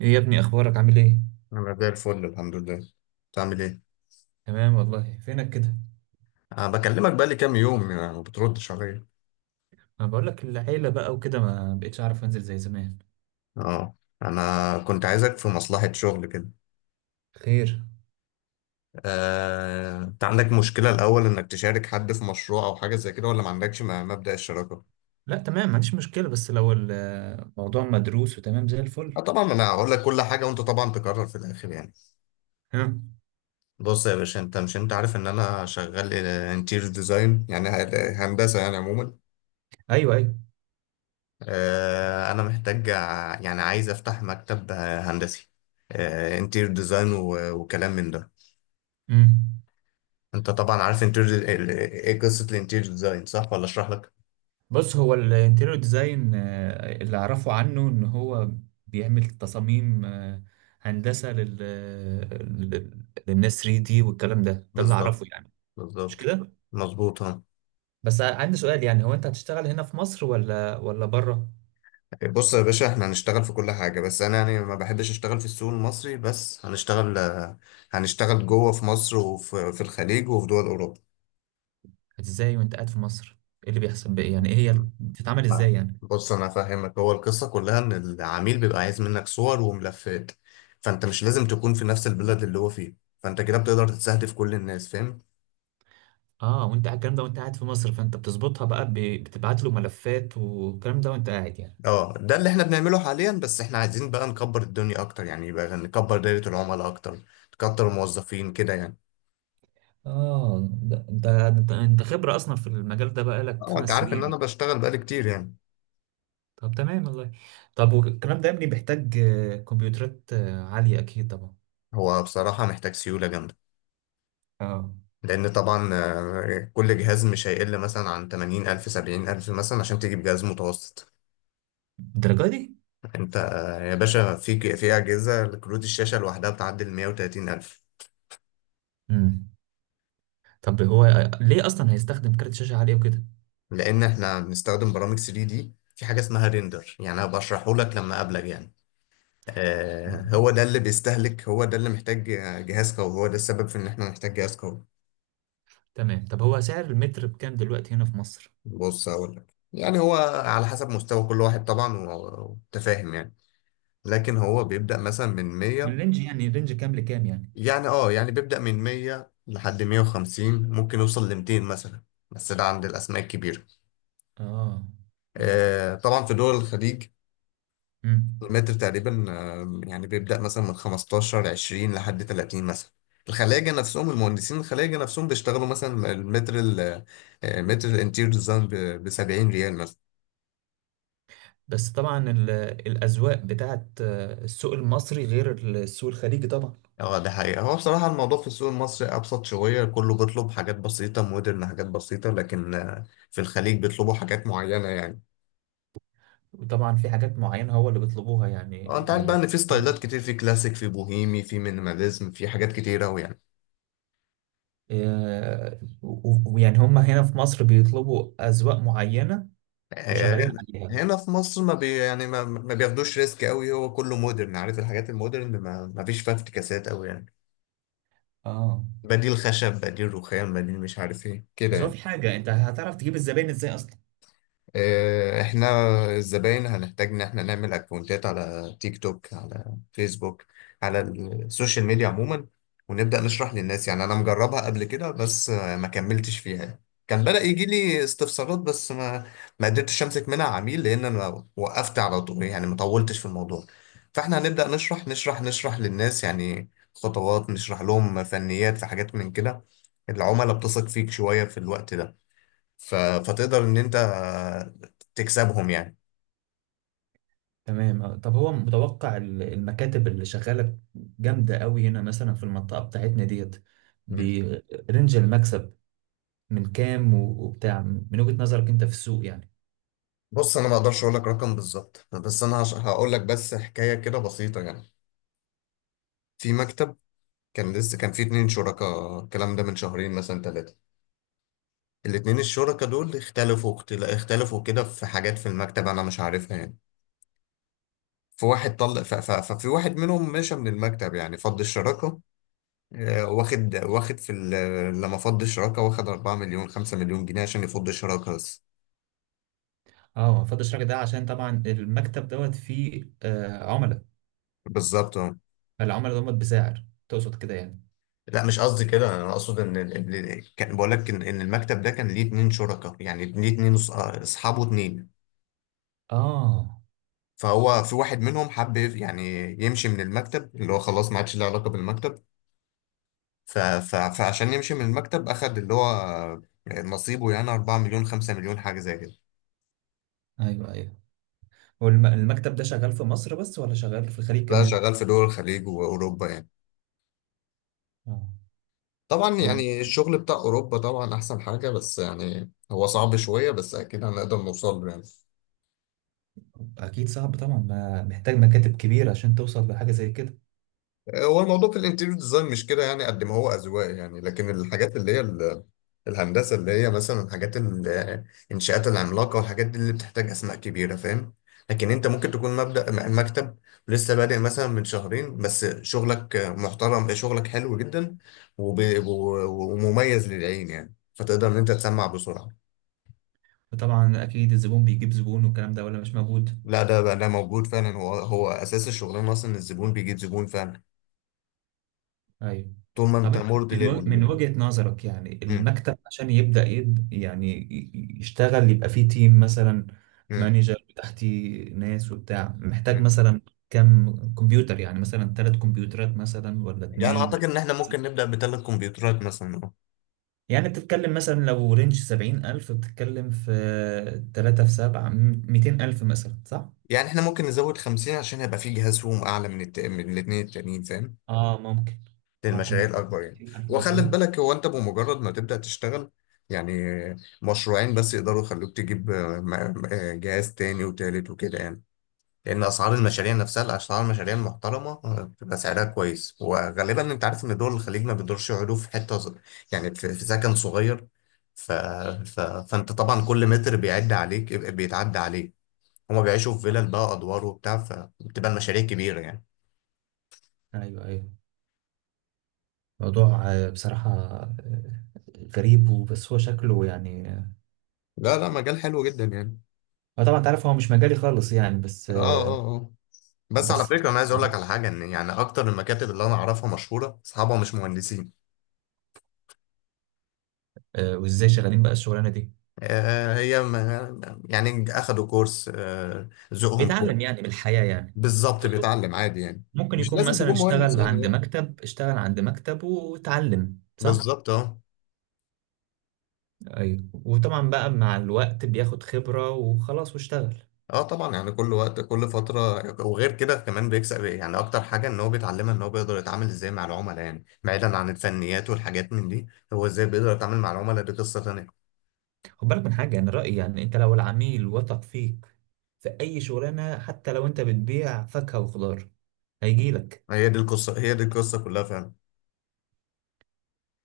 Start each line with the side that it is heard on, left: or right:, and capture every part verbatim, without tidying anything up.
right: ايه يا ابني، اخبارك؟ عامل ايه؟
left: انا زي الفل، الحمد لله. بتعمل ايه؟
right: تمام والله. فينك كده؟
left: أه بكلمك بقى لي كام يوم يعني، ما بتردش عليا.
right: انا بقول لك، العيله بقى وكده ما بقتش اعرف انزل زي زمان.
left: اه، انا كنت عايزك في مصلحة شغل كده.
right: خير؟
left: أه... انت عندك مشكلة الاول انك تشارك حد في مشروع او حاجة زي كده، ولا ما عندكش م- مبدأ الشراكة؟
right: لا، تمام، ما عنديش مشكله، بس لو الموضوع مدروس وتمام زي
left: أه
right: الفل.
left: طبعا، انا هقول لك كل حاجة وانت طبعا تقرر في الاخر يعني.
right: ها.
left: بص يا باشا، انت مش انت عارف ان انا شغال انتيريور ديزاين يعني ه- هندسة يعني عموما.
right: ايوه، ايوه.
left: آه، انا محتاج ع- يعني عايز افتح مكتب آه، هندسي، انتير ديزاين، وكلام من ده.
right: امم.
left: انت طبعا عارف انتير ايه قصة الانتير ديزاين، صح ولا اشرح لك؟
right: بص، هو الانتيريور ديزاين اللي اعرفه عنه ان هو بيعمل تصاميم آه، هندسه لل لل- للناس 3 دي، والكلام ده ده اللي اعرفه
left: بالظبط،
right: يعني. مش
left: بالظبط،
right: كده؟
left: مظبوط. ها،
right: بس عندي سؤال، يعني هو انت هتشتغل هنا في مصر ولا ولا بره؟
left: بص يا باشا، احنا هنشتغل في كل حاجة، بس انا يعني ما بحبش اشتغل في السوق المصري بس، هنشتغل آه، هنشتغل جوه في مصر وفي في الخليج وفي دول اوروبا.
right: ازاي وانت قاعد في مصر؟ ايه اللي بيحصل بقى يعني؟ ايه هي بتتعمل
left: لا،
right: ازاي يعني؟
left: بص انا فاهمك، هو القصه كلها ان العميل بيبقى عايز منك صور وملفات، فانت مش لازم تكون في نفس البلد اللي هو فيه، فانت كده بتقدر تستهدف كل الناس، فاهم؟
right: اه، وانت قاعد- الكلام ده وانت قاعد في مصر، فانت بتظبطها بقى، ب- بتبعت له ملفات والكلام ده وانت قاعد يعني.
left: اه ده اللي احنا بنعمله حاليا، بس احنا عايزين بقى نكبر الدنيا اكتر يعني، يبقى نكبر دايره العملاء اكتر، نكتر الموظفين كده يعني.
right: اه، ده ده انت انت خبرة اصلا في المجال ده بقى لك
left: اه، انت
right: خمس
left: عارف ان انا
right: سنين
left: بشتغل بقالي كتير يعني.
right: طب تمام والله. طب والكلام ده يا ابني بيحتاج آه، كمبيوترات آه، عالية اكيد طبعا.
left: هو بصراحه محتاج سيوله جامده،
right: اه.
left: لان طبعا آه، كل جهاز مش هيقل مثلا عن ثمانين ألف سبعين ألف مثلا عشان تجيب جهاز متوسط.
right: الدرجة دي؟
left: انت آه، يا باشا، في في اجهزه كروت الشاشه لوحدها بتعدي ال مية وتلاتين الف.
right: امم. طب هو آه، ليه اصلا هيستخدم كارت شاشة عالية وكده؟
left: لان احنا بنستخدم برامج ثري دي، في حاجه اسمها ريندر يعني، انا بشرحه لك لما اقابلك يعني. آه،
right: آه.
left: هو ده اللي بيستهلك، هو ده اللي محتاج جهاز قوي، هو ده السبب في ان احنا نحتاج جهاز قوي.
right: تمام. طب هو سعر المتر بكام دلوقتي هنا في مصر؟
left: بص هقول لك يعني، هو على حسب مستوى كل واحد طبعا، و- وتفاهم يعني. لكن هو بيبدا مثلا من مية،
right: الرينج، يعني الرينج كام لكام يعني؟
left: يعني اه يعني بيبدا من مية لحد مية وخمسين، ممكن يوصل ل ميتين مثلا، بس ده عند الاسماء الكبيره.
right: اه.
left: آه، طبعا في دول الخليج،
right: مم.
left: المتر تقريبا آه، يعني بيبدأ مثلا من خمستاشر عشرين لحد تلاتين مثلا. الخلاجة نفسهم، المهندسين الخلاجة نفسهم، بيشتغلوا مثلا المتر ال- آه، متر الانتير ديزاين ب سبعين ريال مثلا.
right: بس طبعا ال- الاذواق بتاعت آه، السوق المصري غير السوق الخليجي طبعا.
left: اه ده حقيقة، هو بصراحة الموضوع في السوق المصري أبسط شوية، كله بيطلب حاجات بسيطة مودرن، حاجات بسيطة، لكن آه، في الخليج بيطلبوا حاجات معينة يعني.
right: وطبعا في حاجات معينه هو اللي بيطلبوها، يعني
left: اه انت عارف بقى
right: ال-
left: ان في ستايلات كتير، في كلاسيك، في بوهيمي، في مينيماليزم، في حاجات كتير أوي يعني.
right: آه، و- ويعني هم هنا في مصر بيطلبوا اذواق معينه وشغالين
left: آه،
right: عليها.
left: هنا في مصر ما بي يعني ما, ما بياخدوش ريسك قوي، هو كله مودرن، عارف الحاجات المودرن ما, ما فيش فيها افتكاسات قوي يعني،
right: اه.
left: بديل خشب، بديل رخام، بديل مش عارف ايه كده
right: بس هو
left: يعني.
right: في حاجه، انت هتعرف تجيب الزباين ازاي اصلا؟
left: آه، احنا الزباين هنحتاج ان احنا نعمل اكونتات على تيك توك، على فيسبوك، على السوشيال ميديا عموما، ونبدأ نشرح للناس يعني. انا مجربها قبل كده، بس آه، ما كملتش فيها. كان بدأ يجي لي استفسارات، بس ما ما قدرتش امسك منها عميل لان انا وقفت على طول يعني، ما طولتش في الموضوع. فاحنا هنبدأ نشرح نشرح نشرح للناس يعني، خطوات نشرح لهم فنيات في حاجات من كده. العملاء بتثق فيك شوية في الوقت ده، ف... فتقدر ان انت تكسبهم يعني.
right: تمام. آه، طب هو متوقع ال- المكاتب اللي شغاله جامده قوي هنا مثلا في المنطقه بتاعتنا ديت،
left: مم.
right: برنج المكسب من كام و- وبتاع، من وجهة نظرك انت في السوق يعني؟
left: بص انا ما اقدرش اقول لك رقم بالظبط، بس انا هش... هقول لك بس حكايه كده بسيطه يعني. في مكتب كان لسه، كان في اتنين شركاء، الكلام ده من شهرين مثلا ثلاثه. الاتنين الشركاء دول اختلفوا اختل... اختلفوا كده في حاجات في المكتب انا مش عارفها يعني. في واحد طلق ف... ف... ففي واحد منهم مشى من المكتب يعني، فض الشراكه. آه، واخد واخد في ال... لما فض الشراكه واخد اربعة مليون خمسة مليون جنيه عشان يفض الشراكه بس.
right: اه، ما فضلش الراجل ده عشان طبعا المكتب دوت فيه آه عملاء.
left: بالظبط.
right: العملاء دول بسعر تقصد كده يعني؟
left: لا مش قصدي كده، انا اقصد ان ال- ال- كان بقول لك ان إن المكتب ده كان ليه اتنين شركاء يعني، ليه اتنين أص- اصحابه اتنين.
right: اه،
left: فهو في واحد منهم حب يف- يعني يمشي من المكتب، اللي هو خلاص ما عادش له علاقه بالمكتب، ف... ف... فعشان يمشي من المكتب اخد اللي هو نصيبه يعني، اربعة مليون خمسة مليون حاجه زي كده.
right: ايوه ايوه. والمكتب ده شغال في مصر بس ولا شغال في الخليج
left: لا،
right: كمان؟
left: شغال في دول الخليج واوروبا يعني.
right: اه.
left: طبعا
right: وال-
left: يعني الشغل بتاع اوروبا طبعا احسن حاجه، بس يعني هو صعب شويه، بس اكيد هنقدر نوصل له يعني.
right: اكيد صعب طبعا، ما محتاج مكاتب كبيرة عشان توصل لحاجة زي كده.
left: هو الموضوع في الانتيريور ديزاين مش كده يعني، قد ما هو اذواق يعني. لكن الحاجات اللي هي ال- الهندسه اللي هي مثلا حاجات ال- الانشاءات العملاقه والحاجات دي، اللي بتحتاج اسماء كبيره، فاهم؟ لكن انت ممكن تكون مبدأ م- مكتب لسه بادئ مثلا من شهرين، بس شغلك محترم، شغلك حلو جدا، وب- و- ومميز للعين يعني، فتقدر ان انت تسمع بسرعه.
right: وطبعا اكيد الزبون بيجيب زبون والكلام ده، ولا مش موجود؟
left: لا ده بقى، ده موجود فعلا، هو هو اساس الشغلانه اصلا، الزبون بيجيب زبون فعلا،
right: ايوه.
left: طول ما
right: طب
left: انت
right: انت،
left: مرضي
right: من و- من
left: لل.
right: وجهة نظرك يعني
left: مم.
right: المكتب عشان يبدأ يد يعني ي- يشتغل، يبقى فيه تيم مثلا،
left: مم.
right: مانجر تحتي ناس وبتاع، محتاج مثلا كم كمبيوتر؟ يعني مثلا ثلاث كمبيوترات مثلا ولا
left: يعني
right: اتنين
left: اعتقد
right: ولا؟
left: ان احنا ممكن نبدا بثلاث كمبيوترات مثلا، اه.
right: يعني بتتكلم مثلا لو رينج سبعين ألف، بتتكلم في تلاتة في سبعة، ميتين ألف مثلا، صح؟
left: يعني احنا ممكن نزود خمسين، عشان هيبقى في جهاز فيهم اعلى من الت... من الاثنين التانيين، فاهم؟
right: اه، ممكن. ممكن
left: للمشاريع الاكبر يعني.
right: ميتين ألف
left: وخلي في
right: مثلا.
left: بالك، هو انت بمجرد ما تبدا تشتغل يعني، مشروعين بس يقدروا يخلوك تجيب آه، م- آه، جهاز تاني وتالت وكده يعني. لان اسعار المشاريع نفسها، اسعار المشاريع المحترمه آه، بتبقى سعرها كويس. وغالبا انت عارف ان دول الخليج ما بيدورش يقعدوا في حته ص- يعني في في سكن صغير، ف... ف... فانت طبعا كل متر بيعد عليك، بيتعدى عليك. هما بيعيشوا في
right: آه.
left: فيلل بقى، ادوار وبتاع، فبتبقى المشاريع كبيره يعني.
right: أيوه أيوه. موضوع آه، بصراحة آه، غريب، وبس هو شكله يعني.
left: لا لا، مجال حلو جدا يعني.
right: آه، طبعا انت عارف هو مش مجالي خالص، يعني بس
left: اه اه
right: آه،
left: اه، بس على
right: بس
left: فكره، انا عايز اقول
right: بصراحة،
left: لك على حاجه، ان يعني اكتر المكاتب اللي انا اعرفها مشهوره، اصحابها مش مهندسين.
right: آه، وازاي شغالين بقى الشغلانة دي؟
left: آه هي م- يعني اخدوا كورس، آه ذوقهم.
right: بيتعلم يعني من الحياة يعني.
left: بالظبط، بيتعلم عادي يعني،
right: ممكن
left: مش
right: يكون
left: لازم
right: مثلا
left: تكون مهندس
right: اشتغل
left: يعني،
right: عند
left: اه.
right: مكتب، اشتغل عند مكتب، واتعلم، صح؟
left: بالظبط، اه.
right: ايوه. وطبعا بقى مع الوقت بياخد خبرة وخلاص واشتغل.
left: اه طبعا يعني، كل وقت كل فترة. وغير كده كمان بيكسب ايه يعني، أكتر حاجة إن هو بيتعلمها إن هو بيقدر يتعامل إزاي مع العملاء يعني، بعيدا عن الفنيات والحاجات من دي. هو إزاي بيقدر يتعامل مع العملاء، دي قصة تانية.
right: خد بالك من حاجة، يعني رأيي، يعني انت لو العميل وثق فيك في اي شغلانة حتى لو انت بتبيع فاكهة وخضار، هيجيلك.
left: هي دي القصة هي دي القصة كلها فعلا.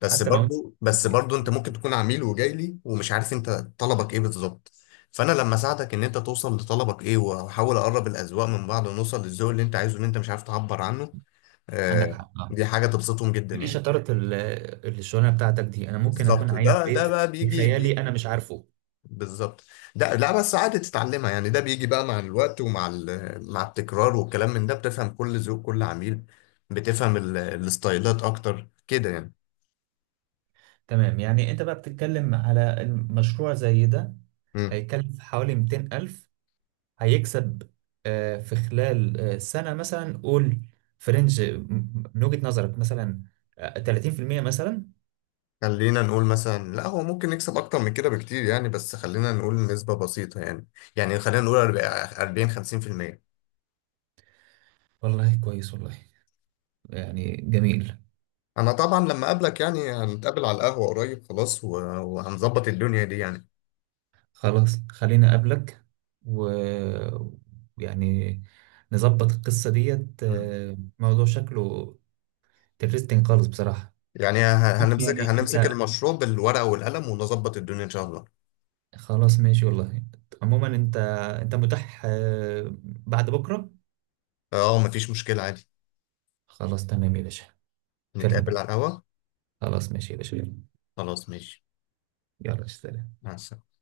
left: بس
right: حتى لو انت.
left: برضو بس برضو أنت ممكن تكون عميل وجاي لي ومش عارف أنت طلبك إيه بالظبط، فأنا لما أساعدك إن أنت توصل لطلبك إيه، وأحاول أقرب الأذواق من بعض، ونوصل للذوق اللي أنت عايزه، اللي أنت مش عارف تعبر عنه،
right: عندك
left: آه،
right: حق، اه.
left: دي حاجة تبسطهم جدا
right: دي
left: يعني.
right: شطاره ال- الشغلانه بتاعتك دي. انا ممكن اكون
left: بالظبط،
right: عايز
left: ده ده
right: بيت
left: بقى بيجي
right: بخيالي
left: بيجي
right: انا مش عارفه.
left: بالظبط. ده لا بس عادي تتعلمها يعني، ده بيجي بقى مع الوقت، ومع ال- مع التكرار والكلام من ده، بتفهم كل ذوق كل عميل، بتفهم ال- الستايلات اكتر كده يعني.
right: تمام. يعني انت بقى بتتكلم على المشروع زي ده،
left: مم.
right: هيكلف حوالي 200 ألف، هيكسب آه، في خلال آه، سنة مثلا، قول فرنج من وجهة نظرك مثلا آه، تلاتين في المية مثلا.
left: خلينا نقول مثلا، لا هو ممكن يكسب اكتر من كده بكتير يعني، بس خلينا نقول نسبة بسيطة يعني، يعني خلينا نقول اربعين خمسين في المية.
right: والله كويس والله. يعني جميل.
left: انا طبعا لما اقابلك يعني، هنتقابل على القهوة قريب خلاص، و- وهنظبط الدنيا دي يعني.
right: خلاص، خليني أقابلك و، يعني، نظبط القصة ديت.
left: مم.
right: آه، موضوع شكله ترستنج خالص بصراحة.
left: يعني ه- هنمسك
right: يعني
left: هنمسك
right: انت.
left: المشروع بالورقة والقلم، ونظبط الدنيا إن شاء الله.
right: خلاص ماشي والله. عموما، انت انت متاح آه، بعد بكرة؟
left: اه مفيش مشكلة عادي،
right: خلاص تمام يا باشا.
left: نتقابل على
right: أكلمك.
left: القهوة.
right: خلاص ماشي يا باشا، يلا.
left: خلاص ماشي،
right: يلا، سلام.
left: مع السلامة.